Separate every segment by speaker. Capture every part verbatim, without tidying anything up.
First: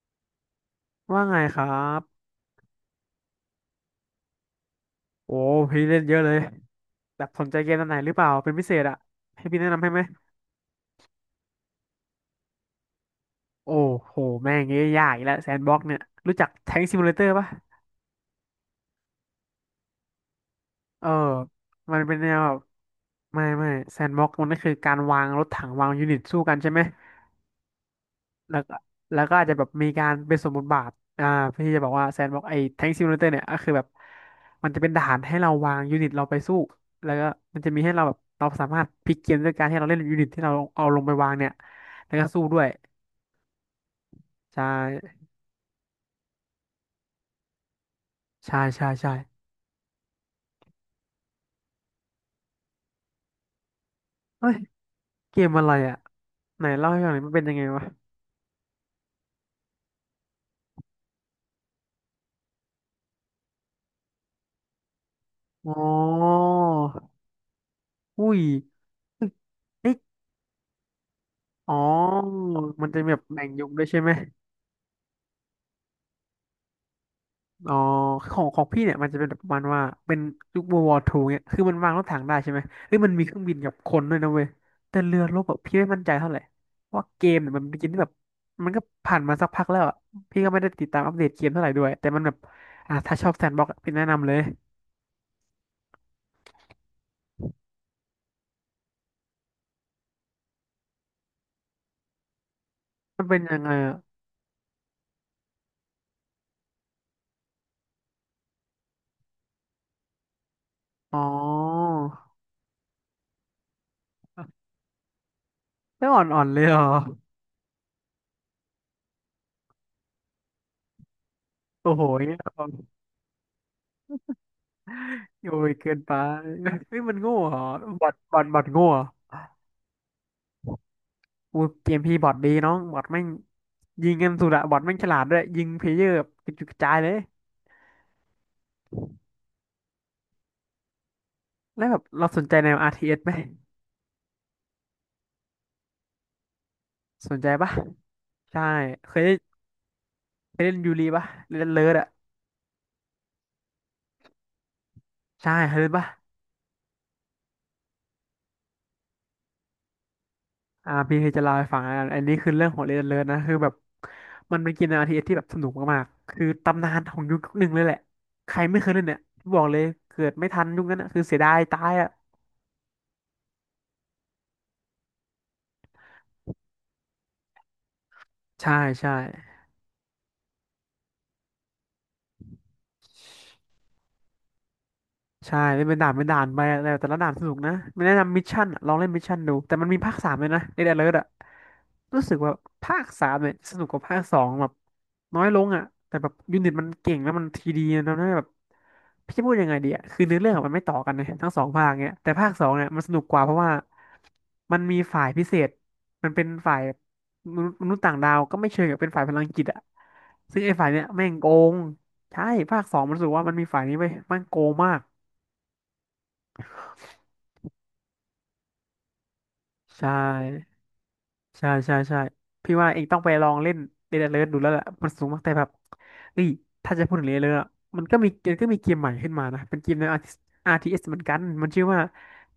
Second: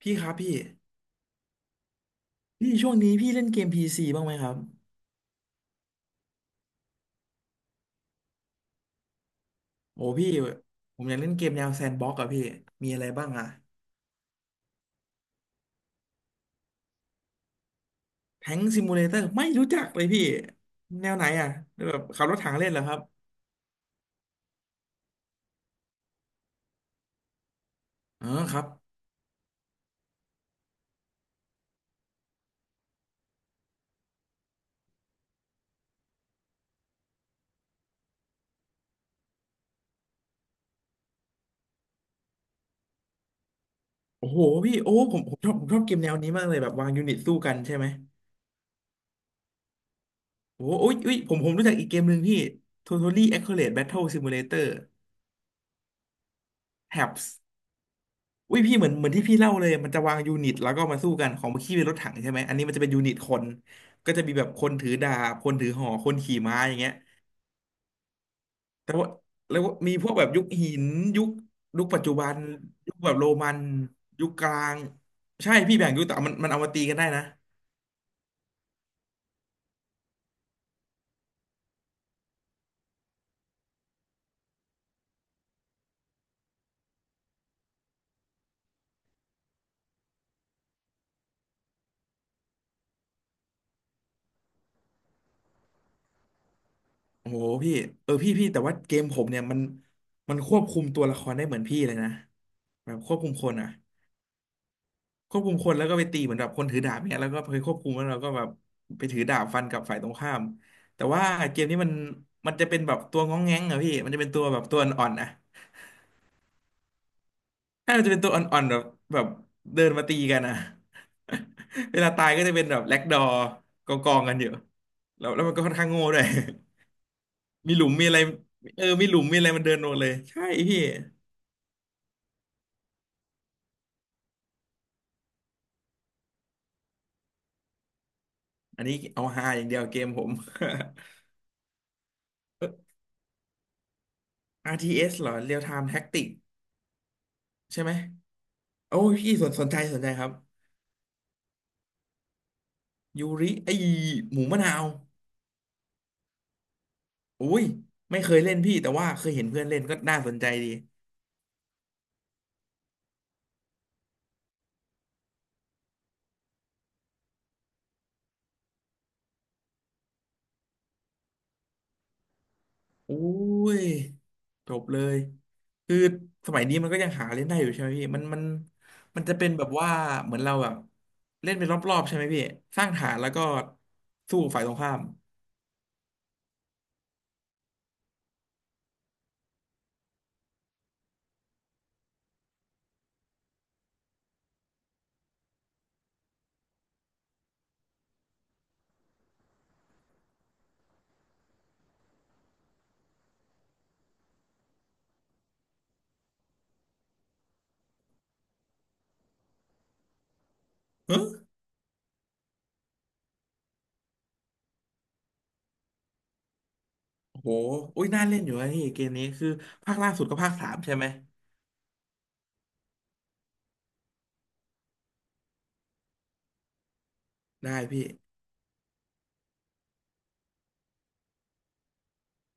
Speaker 1: พี่ครับพี่
Speaker 2: ว่าไงครับ
Speaker 1: พี่ช่วงนี้พี่เล่นเกมพีซีบ้างไหมครับ
Speaker 2: โอ้พี่เล่นเยอะเลยแบบสนใจเกมอันไหนหรือเปล่า เป็นพิเศษอะให้พี่แนะนำให้ไหม
Speaker 1: โอ้พี่ผมอยากเล่นเกมแนวแซนด์บ็อกซ์อะพี่มีอะไรบ้างอะ
Speaker 2: โอ้โห แม่งเงี้ยยากอีกแล้วแซนบ็อกเนี่ย รู้จักแทงซิมูเลเตอร์ปะ
Speaker 1: แทงซิมูเลเตอร์ไม่รู้จักเลยพี่
Speaker 2: เอ
Speaker 1: แน
Speaker 2: อ
Speaker 1: วไหนอะแบ
Speaker 2: มัน
Speaker 1: บ
Speaker 2: เป็น
Speaker 1: ขับ
Speaker 2: แน
Speaker 1: ร
Speaker 2: ว
Speaker 1: ถถั
Speaker 2: แบ
Speaker 1: ง
Speaker 2: บ
Speaker 1: เล่นเหรอครับ
Speaker 2: ไม่ไม่แซนบ็อกมันก็คือการวางรถถังวางยูนิตสู้กันใช่ไหม
Speaker 1: อ๋อค
Speaker 2: แล้
Speaker 1: รั
Speaker 2: ว
Speaker 1: บ
Speaker 2: ก็แล้วก็อาจจะแบบมีการเป็นสมมุติบาทอ่าเพื่อที่จะบอกว่าแซนบอกไอ้แท็งซิมูเลเตอร์เนี่ยก็คือแบบมันจะเป็นฐานให้เราวางยูนิตเราไปสู้แล้วก็มันจะมีให้เราแบบเราสามารถพลิกเกมด้วยการให้เราเล่นยูนิตที่เราเอาลงไปวางเนี่ยแล้วก็สู้ด้วย
Speaker 1: โอ้โห
Speaker 2: ใช่
Speaker 1: พี่โอ้ผมผมชอบผมชอบเกมแนวนี้มากเลยแบบวางยูนิตสู้กันใช่ไหม
Speaker 2: ใช่ใช่ใช่
Speaker 1: โอ้โหอยอุยผมผมรู้จักอีกเกมหนึ่งพี่ Totally Accurate Battle
Speaker 2: เฮ้ย
Speaker 1: Simulator
Speaker 2: เกมอะไรอ่ะไหนเล่าให้ฟังหน่อยมัน
Speaker 1: Tabs
Speaker 2: เป็นยังไงวะ
Speaker 1: อุ้ยพี่เหมือนเหมือนที่พี่เล่าเลยมันจะวางยูนิตแล้วก็มาสู้กันของเมื่อกี้เป็นรถถังใช่ไหมอันนี้มันจะเป็นยูนิตคนก็จะมีแบบคนถือดาบคนถือ
Speaker 2: อ๋
Speaker 1: หอกคน
Speaker 2: อ
Speaker 1: ขี่ม้าอย่างเงี้ย
Speaker 2: อุ้ย
Speaker 1: แต่ว่าแล้วก็มี
Speaker 2: เอ๊ะ
Speaker 1: พวกแบบยุคหินยุค
Speaker 2: อ๋อ
Speaker 1: ยุคปัจจุบัน
Speaker 2: มัน
Speaker 1: ยุ
Speaker 2: จะ
Speaker 1: ค
Speaker 2: มี
Speaker 1: แบบ
Speaker 2: แบบ
Speaker 1: โร
Speaker 2: แบ่ง
Speaker 1: มัน
Speaker 2: ยุคด้วยใช่ไหม
Speaker 1: ยุคกลางใช่พี่แบ่งยุคแต่มันมันเอามาตีกันได้นะ
Speaker 2: อ๋อของของพี่เนี่ยมันจะเป็นแบบประมาณว่าเป็นยุค World War i เนี่ยคือมันวางรถถังได้ใช่ไหมเอ้ยมันมีเครื่องบินกับคนด้วยนะเว้ยแต่เรือรบแบบพี่ไม่มั่นใจเท่าไหร่เพราะว่าเกมเนี่ยมันเป็นเกมที่แบบมันก็ผ่านมาสักพักแล้วอ่ะพี่ก็ไม่ได้ติดตามอัปเดตเกมเท่าไหร่ด้วยแต่มันแบบอ่ะถ้าชอบแซนด์บ็อกซ์พี่แนะนำเลย
Speaker 1: โอ้โหพี่เออพี่พี่แต่ว่าเกมผมเนี่ยมันมันควบคุมตัวละครได้เหมือนพี่เลยนะแบบควบ
Speaker 2: มัน
Speaker 1: คุม
Speaker 2: เป็น
Speaker 1: คน
Speaker 2: ยังไง
Speaker 1: อ่ะ
Speaker 2: อะ
Speaker 1: ควบคุมคนแล้วก็ไปตีเหมือนแบบคนถือดาบเนี่ยแล้วก็ไปควบคุมแล้วเราก็แบบไปถือดาบฟันกับฝ่ายตรงข้ามแต่
Speaker 2: อ๋
Speaker 1: ว่าเกมนี้มัน
Speaker 2: อ
Speaker 1: มันจะเป็นแบบตัวง้องแง้งอะพี่มันจะเป็นตัวแบบตัวอ่อนๆอะ
Speaker 2: ไม่อ่อนๆเลยเหรอ
Speaker 1: ถ้ามันจะเป็นตัวอ่อนๆแบบแบบเดินมาตีกันอะ
Speaker 2: โอ้
Speaker 1: เว
Speaker 2: โห
Speaker 1: ลาตา
Speaker 2: เนี
Speaker 1: ย
Speaker 2: ย
Speaker 1: ก็จะเป็นแบบแล็กดอร์กองกองกันอยู่แล้วแล้วมั
Speaker 2: โอ้
Speaker 1: นก็
Speaker 2: ย
Speaker 1: ค่อนข้าง
Speaker 2: เกิน
Speaker 1: โง่
Speaker 2: ไป
Speaker 1: ด้วย
Speaker 2: เฮ้ยมันโง่เหรอ
Speaker 1: มีหลุม
Speaker 2: บ
Speaker 1: มี
Speaker 2: อท
Speaker 1: อะไร
Speaker 2: บอทบอท
Speaker 1: เอ
Speaker 2: โง่
Speaker 1: อ
Speaker 2: เหรอ
Speaker 1: มีหลุมมีอะไรมันเดินลงเลยใช่พี่
Speaker 2: อูเกมพี่บอทดีน้องบอทแม่ง ยิงกันสุดอะบอทแม่งฉลาดด้วยยิงเพลเยอร์กระจุกกระจายเลย
Speaker 1: อันนี้เอาฮาอย่างเดียวเกมผม
Speaker 2: แล้วแบบเราสนใจแนว อาร์ ที เอส ไหม
Speaker 1: อาร์ ที เอส เอสเหรอ Real Time Tactics
Speaker 2: สนใจปะ
Speaker 1: ใช่ไหม
Speaker 2: ใช่
Speaker 1: โอ้
Speaker 2: เค
Speaker 1: ย
Speaker 2: ย
Speaker 1: พี่
Speaker 2: เล่น
Speaker 1: สนสนใจสนใจครับ
Speaker 2: เคยเล่นยูรีปะเล่นเลิร์ดอะ
Speaker 1: ยูริไอหมูมะนาว
Speaker 2: ใช่เคยเล่นปะ
Speaker 1: โอ้ยไม่เคยเล่นพี่แต่ว่าเคยเห็นเพื่อนเล่นก็น่าสนใจดี
Speaker 2: อ่าพี่เคยจะเล่าให้ฟังอะอันนี้คือเรื่องของเล่นเลิร์ดนะคือแบบมันเป็นเกมแนว อาร์ ที เอส ทีเอสที่แบบสนุกมากๆคือตำนานของยุคหนึ่งเลยแหละใครไม่เคยเล่นเนี่ยบอกเลยเกิดไม่ทันยุคนั้นอะคือเสียดายตายอะ
Speaker 1: โอ้ยจบเลยคือสมัยนี้มันก็ยังหาเล่นได้อยู่ใช่ไหมพี่มันมัน
Speaker 2: ใช่ใช่
Speaker 1: มันจะเป็นแบบว่าเหมือนเราแบบเล่นเป็นรอบๆใช่ไหมพี่สร้างฐานแล้วก็สู้ฝ่ายตรงข้าม
Speaker 2: ใช่เล่นเป็นด่านเป็นด่านไปแต่แต่ละด่านสนุกนะไม่แนะนำมิชชั่นอะลองเล่นมิชชั่นดูแต่มันมีภาคสามเลยนะในเดอะเลิร์ดอะรู้สึกว่าภาคสามเนี่ยสนุกกว่าภาคสองแบบน้อยลงอะแต่แบบยูนิตมันเก่งแล้วมันทีดีนะทำใหแบบพี่จะพูดยังไงดีอะคือเนื้อเรื่องอะมันไม่ต่อกันนะทั้งสองภาคเนี่ยแต่ภาคสองเนี่ยมันสนุกกว่าเพราะว่ามันมีฝ่ายพิเศษมันเป็นฝ่ายมนุษย์มนุษย์ต่างดาวก็ไม่เชิงกับเป็นฝ่ายพลังจิตอะซึ่งไอ้ฝ่ายเนี่ย
Speaker 1: เฮ้อ
Speaker 2: แม่งโกงใช่ภาคสองมันรู้สึกว่ามันมีฝ่ายนี้ไปมันโกงมาก
Speaker 1: โอ้โหอุ้ยน่าเล่นอยู่นะพี่เกมนี้คือภาค
Speaker 2: ใช่
Speaker 1: ล่าสุดก็ภาคสามใช่ไหม
Speaker 2: ใช่ใช่ใช่พี่ว่าเองต้องไปลองเล่นเดดเลิร์ดูแล้วแหละมันสูงมากแต่แบบเฮ้ยถ้าจะพูดถึงเดนเลิร์
Speaker 1: ได้พี่
Speaker 2: มันก็มีมันก็มีเกมใหม่ขึ้นมานะเป็นเกมใน อาร์ ที เอส เอสเหมือนกันมันชื่อว่า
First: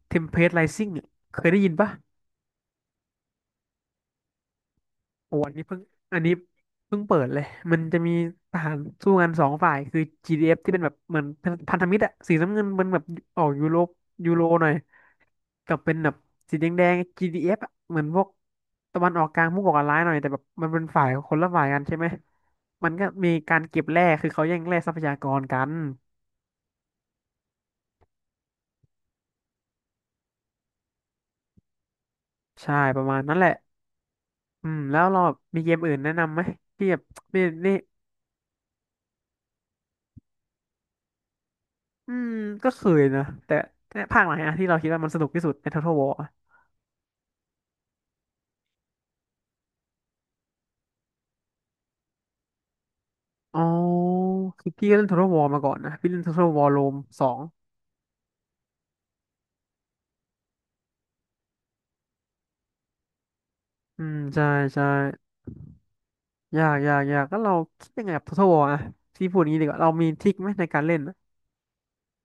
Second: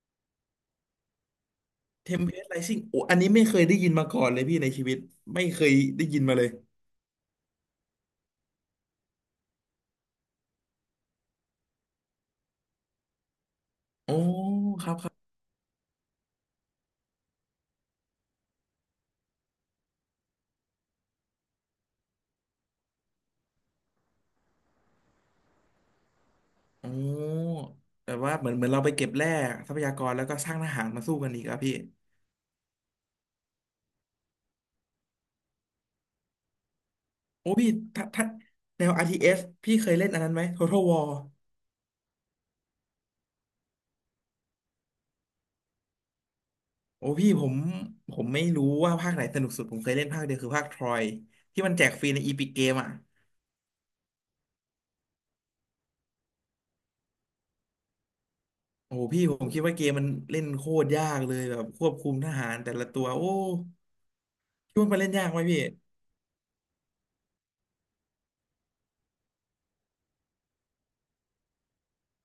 Speaker 2: Tempest Rising อะเคยได้ยินปะ
Speaker 1: เทมเพลตไรซิ่งโอ้อันนี้ไม่เคยได้ยินมาก่อนเลยพี่ในชีวิต
Speaker 2: โอ้
Speaker 1: ไม่
Speaker 2: อัน
Speaker 1: เค
Speaker 2: นี้
Speaker 1: ย
Speaker 2: เพิ่ง
Speaker 1: ได้
Speaker 2: อั
Speaker 1: ยิ
Speaker 2: น
Speaker 1: น
Speaker 2: นี้
Speaker 1: มาเลย
Speaker 2: เพิ่งเปิดเลยมันจะมีทหารสู้กันสองฝ่ายคือ จี ดี เอฟ ที่เป็นแบบเหมือนพันธมิตรอะสีน้ำเงินมันแบบออกยูโร
Speaker 1: โอ้
Speaker 2: ยูโรหน่อย
Speaker 1: ครับครับ
Speaker 2: กับเป็นแบบสีแดงแดง จี ดี เอฟ อฟอะเหมือนพวกตะวันออกกลางพวกก่อการร้ายหน่อยแต่แบบมันเป็นฝ่ายคนละฝ่ายกันใช่ไหมมันก็มีการเก็บแร่คือเขาแย่งแร่ทรัพยากรกัน
Speaker 1: โอ้แต่ว่าเหมือนเหมือนเราไปเก็บแร่ทรัพยากรแล้วก็สร้างทหารมาสู้กันอีกครับพี่
Speaker 2: ใช่ประมาณนั้นแหละอืมแล้วเราแบบมีเกมอื่นแนะนำไหมที่แบบนี่
Speaker 1: โอ้พี่
Speaker 2: นี่
Speaker 1: ถ้าถ้าแนว อาร์ ที เอส พี่เคยเล่นอันนั้นไหม Total War
Speaker 2: อืมก็เคยนะแต่แต่ภาคไหนอะที่เราคิดว่ามันสนุกที่สุดใน Total War อะ
Speaker 1: โอ้พี่ผมผมไม่รู้ว่าภาคไหนสนุกสุดผมเคยเล่นภาคเดียวคือภาคทรอยที่มันแจกฟรีใน อี พี จี ิกเอ่ะ
Speaker 2: อ๋อคือพี่ก็เล่น Total War มาก่อนนะพี่เล่น Total War Rome สอง
Speaker 1: โอ้พี่ผมคิดว่าเกมมันเล่นโคตรยากเลยแบบควบคุมทหารแต่ละตัวโอ้
Speaker 2: อืมใช่
Speaker 1: คิด
Speaker 2: ใช่
Speaker 1: ว่ามันเล่นยากไหมพี่
Speaker 2: อยากอยากอยากก็เราคิดยังไงกับ Total War อะพี่พูดอย่างนี้ดีกว่าเรามีทริคไหมในการเล่น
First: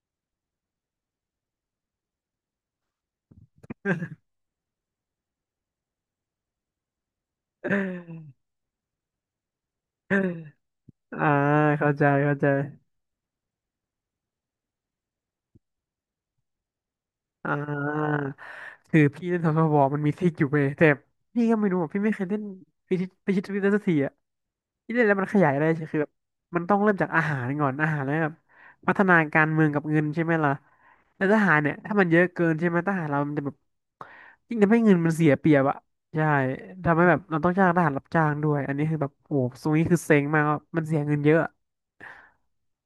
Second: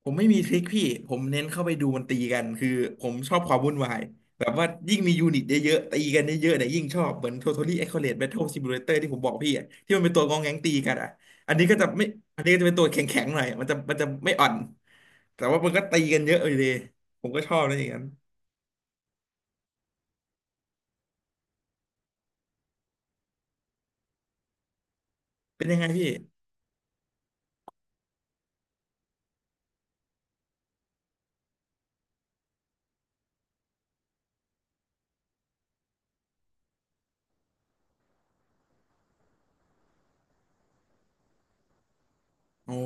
Speaker 1: ผมไม่มีทริคพี่ ผมเน้นเข้าไปดูมันตีกัน คือผมชอบความวุ่นวาย แบบว่ายิ่งมียูนิตเยอะๆตีกันเยอะๆเนี่ยยิ่งชอบเหมือน Totally Accurate Battle Simulator ที่ผมบอกพี่อะที่มันเป็นตัวงองแงงตีกันอ่ะ
Speaker 2: อ่า
Speaker 1: อันนี้ก็ จะ
Speaker 2: เข้าใจ
Speaker 1: ไม่
Speaker 2: เข้า
Speaker 1: อัน
Speaker 2: ใจ
Speaker 1: นี้ก็จะเป็นตัวแข็งๆหน่อยมันจะมันจะไม่อ่อนแต่ว่ามันก็ตีกันเยอะอยู่ดีผมก็
Speaker 2: อ่
Speaker 1: ชอบนะอย่างนั้น
Speaker 2: าคือพี่เล่น Total War มันมีทริคอยู่เว้ยแต่พี่ก็ไม่รู้อ่ะพี่ไม่เคยเล่นพิชิตพิชิตทริคได้สักทีอ่ะ ที่เล่นแล้วมันขยายอะ
Speaker 1: เป็
Speaker 2: ไร
Speaker 1: นยังไง
Speaker 2: ใช่คือ
Speaker 1: พี่
Speaker 2: แบบมันต้องเริ่มจากอาหารก่อนอาหารแล้วแบบพัฒนาการเมืองกับเงินใช่ไหมล่ะแล้วทหารเนี่ยถ้ามันเยอะเกินใช่ไหมทหารเรามันจะแบบยิ่งทำให้เงินมันเสียเปรียบอะใช่ทำให้แบบเราต้องจ้างทหารรับจ้างด้วยอันนี้คือแบบโอ้ตรงนี้คือเซ็งมากว่ามันเสียเงินเยอะ
Speaker 1: อ๋อ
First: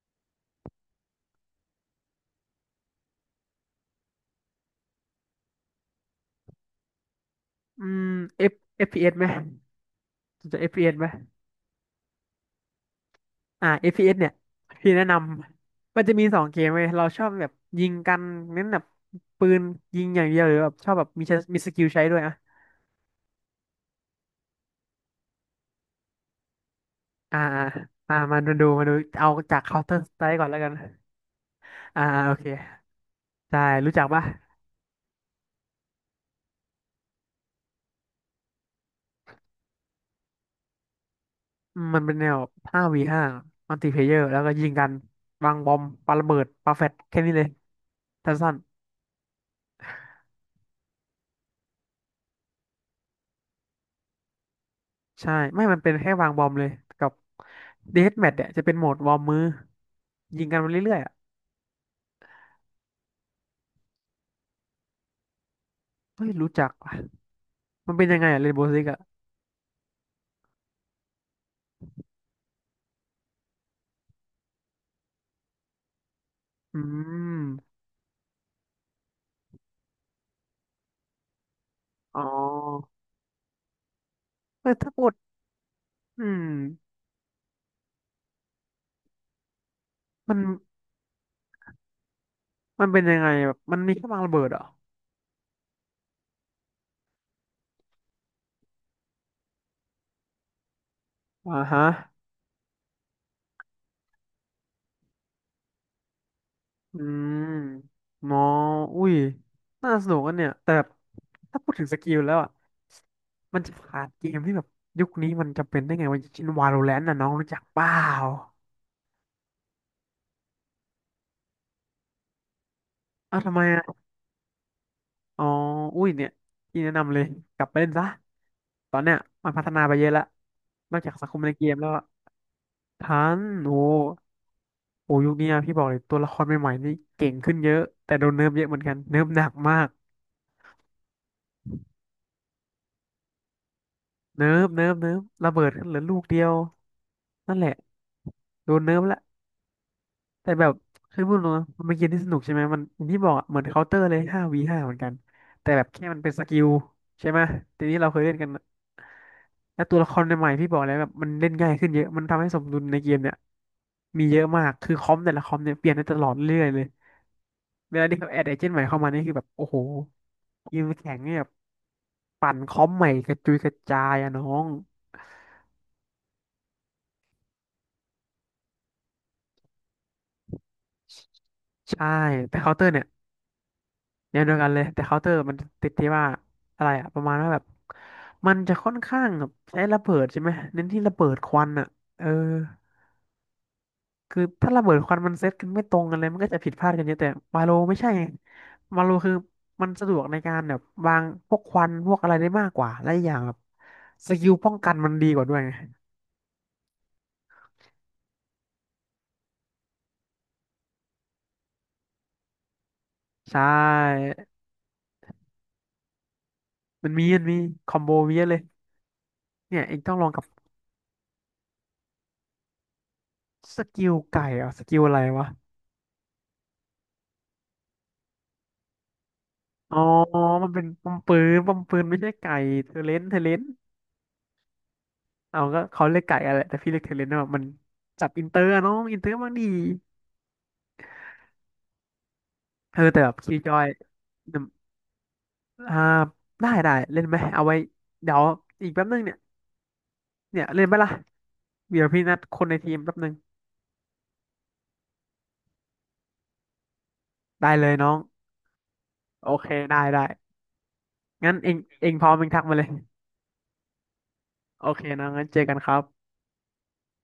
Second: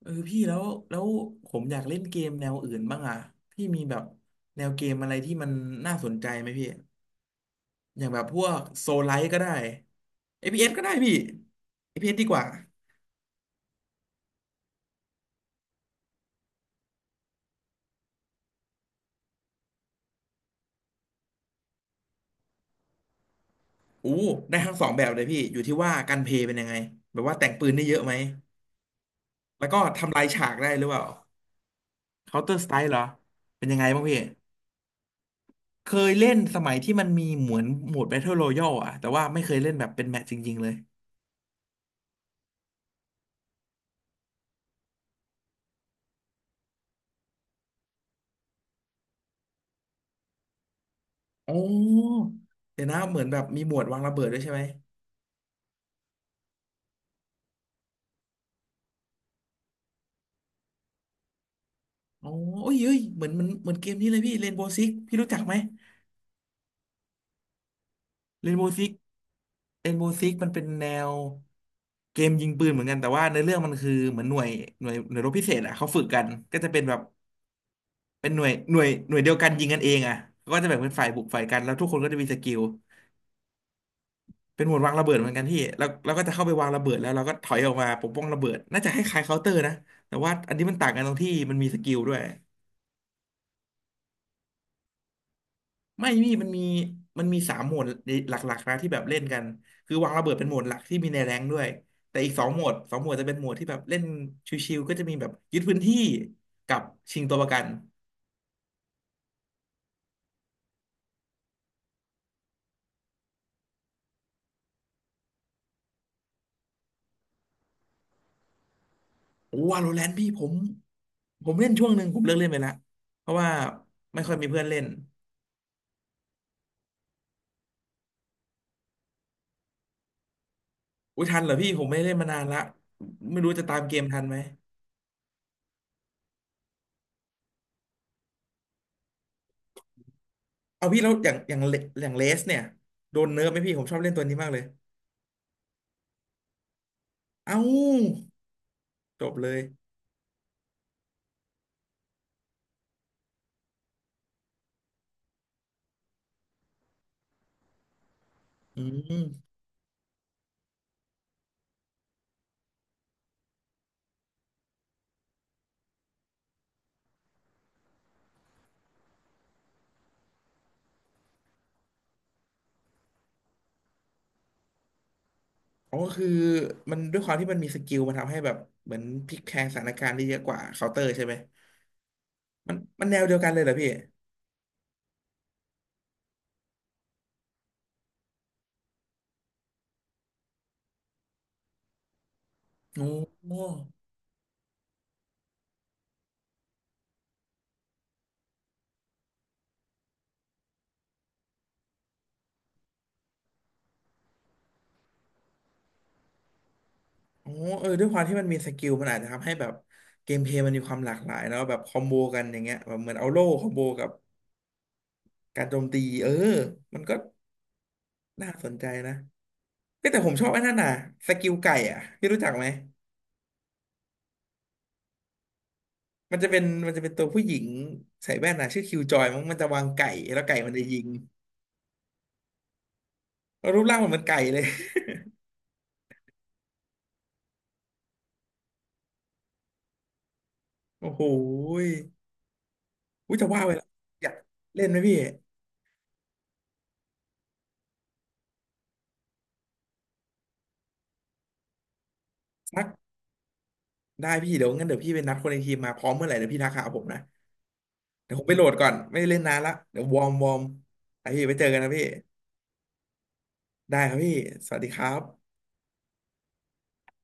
Speaker 1: เออพี่แล้วแล้วผมอยากเล่นเกมแนวอื่นบ้างอ่ะพี่มีแบบแนวเกมอะไรที่มันน่าสนใจไหมพี่
Speaker 2: อื
Speaker 1: อ
Speaker 2: ม
Speaker 1: ย่างแบบพว
Speaker 2: F
Speaker 1: ก
Speaker 2: เอ
Speaker 1: โซ
Speaker 2: ฟพี
Speaker 1: ล
Speaker 2: เอ
Speaker 1: ไล
Speaker 2: สไหม
Speaker 1: ท์ก็ได้
Speaker 2: ส
Speaker 1: เอ
Speaker 2: นใจ
Speaker 1: พี
Speaker 2: เอ
Speaker 1: เอสก็ได้
Speaker 2: s ไหม
Speaker 1: พี่เอพีเอสดีกว่า
Speaker 2: อ่า เอฟ พี เอส เอสเนี่ยพี่แนะนำมันจะมีสองเกมเว้ยเราชอบแบบยิงกันเน้นแบบปืนยิงอย่างเดียวหรือแบบชอบแบบมีใช้มีสกิลใช้ด้วยอะ
Speaker 1: อู้ได้ทั้งสองแบบเลยพี่อยู่ที่ว่าการเพลย์เป็นยังไงแบบว่า
Speaker 2: อ่า
Speaker 1: แต่งปืนได้เยอะไหม
Speaker 2: อ่ามามาดูมาดูเอาจาก
Speaker 1: แล้วก็
Speaker 2: Counter
Speaker 1: ทำลาย
Speaker 2: Strike ก่อน
Speaker 1: ฉาก
Speaker 2: แล้วกั
Speaker 1: ได้
Speaker 2: น
Speaker 1: หรือเปล่า
Speaker 2: อ่าอาโอเค
Speaker 1: Counter Strike เหรอ
Speaker 2: ใช่
Speaker 1: เป็นยังไง
Speaker 2: รู้
Speaker 1: บ้า
Speaker 2: จั
Speaker 1: ง
Speaker 2: ก
Speaker 1: พี่
Speaker 2: ปะ
Speaker 1: เคยเล่นสมัยที่มันมีเหมือนโหมด Battle Royale อะแต่ว่าไม่เคยเล่นแบบเป็นแมตช์จริงๆเลย
Speaker 2: อืมมันเป็นแนว ห้า วี ห้า มัลติเพลเยอร์แล้วก็ยิงกันวางบอมปาระเบิดปาแฟตแค่นี้เลยสั้น
Speaker 1: โอ้เดี๋ยวนะเหมือนแบบมีหมวดวางระเบิดด้วยใช่ไหม
Speaker 2: ๆใช่ไม่มันเป็นแค่วางบอมเลยกับเดธแมทเนี่ยจะเป็นโหมดวอร์มมือยิงกันไปเรื่อยๆอ่ะ
Speaker 1: อ๋อโอ้ยเอ้ยเหมือนเหมือนเหมือนเกมนี้เลยพี่เรนโบว์ซิกพี่รู้จักไหม
Speaker 2: เฮ้ยรู้จักว่ะมันเป็นยังไงอ่ะเร
Speaker 1: เร
Speaker 2: น
Speaker 1: น
Speaker 2: โบ
Speaker 1: โบ
Speaker 2: ว์
Speaker 1: ว์
Speaker 2: ซิ
Speaker 1: ซิ
Speaker 2: ก
Speaker 1: ก
Speaker 2: อ่ะ
Speaker 1: เอ็นโบว์ซิกมันเป็นแนวเกมยิงปืนเหมือนกันแต่ว่าในอเรื่องมันคือเหมือนหน่วยหน่วยหน่วยรบพิเศษอ่ะเขาฝึกกันก็จะ
Speaker 2: อื
Speaker 1: เป็นแบบ
Speaker 2: ม
Speaker 1: เป็นหน่วยหน่วยหน่วยเดียวกันยิงกันเองอ่ะก็จะแบ่งเป็นฝ่ายบุกฝ่ายกันแล้วทุกคนก็
Speaker 2: อ๋
Speaker 1: จะมีสกิล
Speaker 2: อ
Speaker 1: เป็น
Speaker 2: เอ
Speaker 1: หม
Speaker 2: อ
Speaker 1: วด
Speaker 2: ถ้า
Speaker 1: วาง
Speaker 2: พู
Speaker 1: ระ
Speaker 2: ด
Speaker 1: เบิดเหมือนกันพี่แล้วเรา
Speaker 2: อื
Speaker 1: ก็จะเข้า
Speaker 2: ม
Speaker 1: ไปวางระเบิดแล้วเราก็ถอยออกมาปกป้องระเบิดน่าจะคล้ายๆเคาน์เตอร์นะแต่ว่า
Speaker 2: มัน
Speaker 1: อันนี้มันต่างกันตรงที่มันมีสกิลด้วย
Speaker 2: มันเป็นยังไงแบบมันมีแค่วางระเบิดเหรอ
Speaker 1: ไม่มีมันมีมันมีสามโหมดหลักๆนะที่แบบเล่นกันคือวางระเบิดเป็นโหมดหลักที่มีในแรงค์
Speaker 2: อ่า
Speaker 1: ด้วย
Speaker 2: ฮะ
Speaker 1: แต่อีกสองโหมดสองโหมดจะเป็นโหมดที่แบบเล่นชิวๆก็จะมีแบบยึดพื้นที่กับ
Speaker 2: อื
Speaker 1: ชิงตัว
Speaker 2: ม
Speaker 1: ประกัน
Speaker 2: มออุ้ยน่าสนุกกันเนี่ยแต่แบบถ้าพูดถึงสกิลแล้วอ่ะมันจะขาดเกมที่แบบยุคนี้มันจำเป็นได้ไงวะอย่างเช่น Valorant น่ะน้องรู้จักเปล่า
Speaker 1: โอ้วาโลแรนต์พี่ผมผมเล่นช่วงหนึ่งผมเลิกเล่นไปละเพ
Speaker 2: อ้า
Speaker 1: ราะ
Speaker 2: ว
Speaker 1: ว่า
Speaker 2: ทำไมอ่ะ
Speaker 1: ไม่ค่อยมีเพื่อนเล่น
Speaker 2: อ๋ออุ้ยเนี่ยพี่แนะนำเลยกลับไปเล่นซะตอนเนี้ยมันพัฒนาไปเยอะละนอกจาก
Speaker 1: อุ้
Speaker 2: สั
Speaker 1: ย
Speaker 2: งค
Speaker 1: ทั
Speaker 2: ม
Speaker 1: นเห
Speaker 2: ใน
Speaker 1: รอ
Speaker 2: เก
Speaker 1: พี่
Speaker 2: ม
Speaker 1: ผ
Speaker 2: แล้
Speaker 1: ม
Speaker 2: ว
Speaker 1: ไม่
Speaker 2: อะ
Speaker 1: ได้เล่นมานานละ
Speaker 2: ทั
Speaker 1: ไม่
Speaker 2: น
Speaker 1: รู้จะ
Speaker 2: โอ้
Speaker 1: ตามเกมทันไหม
Speaker 2: โอ้ยุคนี้อะพี่บอกเลยตัวละครใหม่ๆนี่เก่งขึ้นเยอะแต่โดนเนิร์ฟเยอะเหมือนกันเนิร์ฟหนักมาก
Speaker 1: เอาพี่แล้วอย่างอย่างเลอย่างเลสเนี่ยโดนเนิร์ฟไหมพี่ผมชอบเล่นตัวนี้
Speaker 2: เนิ
Speaker 1: มากเล
Speaker 2: ร์
Speaker 1: ย
Speaker 2: ฟเนิร์ฟเนิร์ฟระเบิดขึ้นเหลือลูกเดียวนั่น
Speaker 1: เอ้า
Speaker 2: แหละโดนเนิร์ฟละ
Speaker 1: จบเลย
Speaker 2: แต่แบบคือพูดตรงนะมันเป็นเกมที่สนุกใช่ไหมมันอย่างที่บอกอะเหมือนเคาน์เตอร์เลยห้าวีห้าเหมือนกันแต่แบบแค่มันเป็นสกิลใช่ไหมทีนี้เราเคยเล่นกันนะ
Speaker 1: อืม
Speaker 2: แล้วตัวละครใหม่ๆพี่บอกเลยแบบมันเล่นง่ายขึ้นเยอะมันทำให้สมดุลในเกมเนี่ยมีเยอะมากคือคอมแต่ละคอมเนี่ยเปลี่ยนได้ตลอดเรื่อยเลยเวลาที่เขาแอดเอเจนต์ใหม่เข้ามานี่คือแบบโอ้โหยกมแข่งเนี่ยปั่นคอมใหม่กระจุยกระจายอะน้อง
Speaker 1: อ๋อคือมันด้วยความที่มันมีสกิลมันทำให้แบบเหมือนพลิกแพลงสถานการณ์ได้เยอะกว่าเคาน์เตอร์ใช่ไหม
Speaker 2: ใช่แต่เคา
Speaker 1: มั
Speaker 2: น์
Speaker 1: น
Speaker 2: เตอร์เนี่ย
Speaker 1: มันแนวเดียวกันเลยเหรอพี่
Speaker 2: แนวเดียวกันเลยแต่เคาน์เตอร์มันติดที่ว่าอะไรอะประมาณว่าแบบมันจะค่อนข้างแบบใช้ระเบิดใช่ไหมเน้นที่ระเบิดควันอะเออ
Speaker 1: โอ้โห
Speaker 2: คือถ้าระเบิดควันมันเซตกันไม่ตรงกันเลยมันก็จะผิดพลาดกันเยอะแต่มาโลไม่ใช่ไงมาโลคือมันสะดวกในการแบบวางพวกควันพวกอะไรได้มากกว่าและอกอย่างแบบสกิลป้องกันมันดีกว่าด้วยไง
Speaker 1: โอ้เออด้วยความที่มันมีสกิลมันอาจจะทำให้แบบเกมเพลย์มันมีความหลากหลายแล้วแบบคอมโบกันอย่างเงี้ยแบบเหมือนเอาโล่
Speaker 2: ใช่
Speaker 1: คอมโบกับการโจมตีเออมัน
Speaker 2: มัน
Speaker 1: ก็
Speaker 2: มีมันมีคอมโบเยอะ
Speaker 1: น่า
Speaker 2: เลย
Speaker 1: สนใจนะ
Speaker 2: เนี่ยเอง
Speaker 1: เอ้ย
Speaker 2: ต้อง
Speaker 1: แต่
Speaker 2: ล
Speaker 1: ผ
Speaker 2: อง
Speaker 1: ม
Speaker 2: กั
Speaker 1: ช
Speaker 2: บ
Speaker 1: อบไอ้นั่นน่ะสกิลไก่อ่ะพี่รู้จักไหม
Speaker 2: สกิลไก่เหรอ่ะสกิลอะไรวะ
Speaker 1: มันจะเป็นมันจะเป็นตัวผู้หญิงใส่แว่นน่ะชื่อคิวจอยมั้งมันจะวาง
Speaker 2: อ๋อ
Speaker 1: ไก่แล้วไก่
Speaker 2: มัน
Speaker 1: มัน
Speaker 2: เป็
Speaker 1: จะ
Speaker 2: น
Speaker 1: ยิ
Speaker 2: ป
Speaker 1: ง
Speaker 2: อมปืนปอมปืนไม่ใช่ไก่เทเลนเทเลน
Speaker 1: แล้วรูปร่างมันเหมือนไก่เลย
Speaker 2: เอาก็เขาเรียกไก่อะไรแต่พี่เรียกเทเลนเนาะมันจับอินเตอร์อะน้องอินเตอร์บางดี
Speaker 1: โอ้โห
Speaker 2: เออแต่แบบ
Speaker 1: อุ้ยจะ
Speaker 2: คีย์
Speaker 1: ว่า
Speaker 2: จ
Speaker 1: ไป
Speaker 2: อ
Speaker 1: แล้
Speaker 2: ย
Speaker 1: วอยากเล่นไหมพี่
Speaker 2: อ่าได้ได้เล่นไหมเอาไว้เดี๋ยวอีกแป๊บนึงเนี่ยเนี่ยเล่นไหมล่ะเดี๋ยวพี่นัดคนใน
Speaker 1: สัก
Speaker 2: ทีมแป๊บนึง
Speaker 1: ได้พี่เดี๋ยวงั้นเดี๋ยวพี่ไปนัดคนในทีมมาพร้อมเมื่อไหร่เดี๋ยวพี่ทักหาผมนะ
Speaker 2: ได้เลยน้อง
Speaker 1: เดี๋ยวผมไปโหลดก่อนไม่ได้เล่น
Speaker 2: โอ
Speaker 1: นาน
Speaker 2: เค
Speaker 1: ละเดี๋
Speaker 2: ได้
Speaker 1: ยววอ
Speaker 2: ได้
Speaker 1: ร์มวอร์มไอพี่
Speaker 2: งั้
Speaker 1: ไป
Speaker 2: น
Speaker 1: เจ
Speaker 2: เอ
Speaker 1: อ
Speaker 2: ง
Speaker 1: กันนะพี่
Speaker 2: เองพร้อมเองทักมาเลย
Speaker 1: ได้ครับพี่สวัส
Speaker 2: โอ
Speaker 1: ดีค
Speaker 2: เค
Speaker 1: รั
Speaker 2: นะงั้นเจ
Speaker 1: บ
Speaker 2: อกันครับ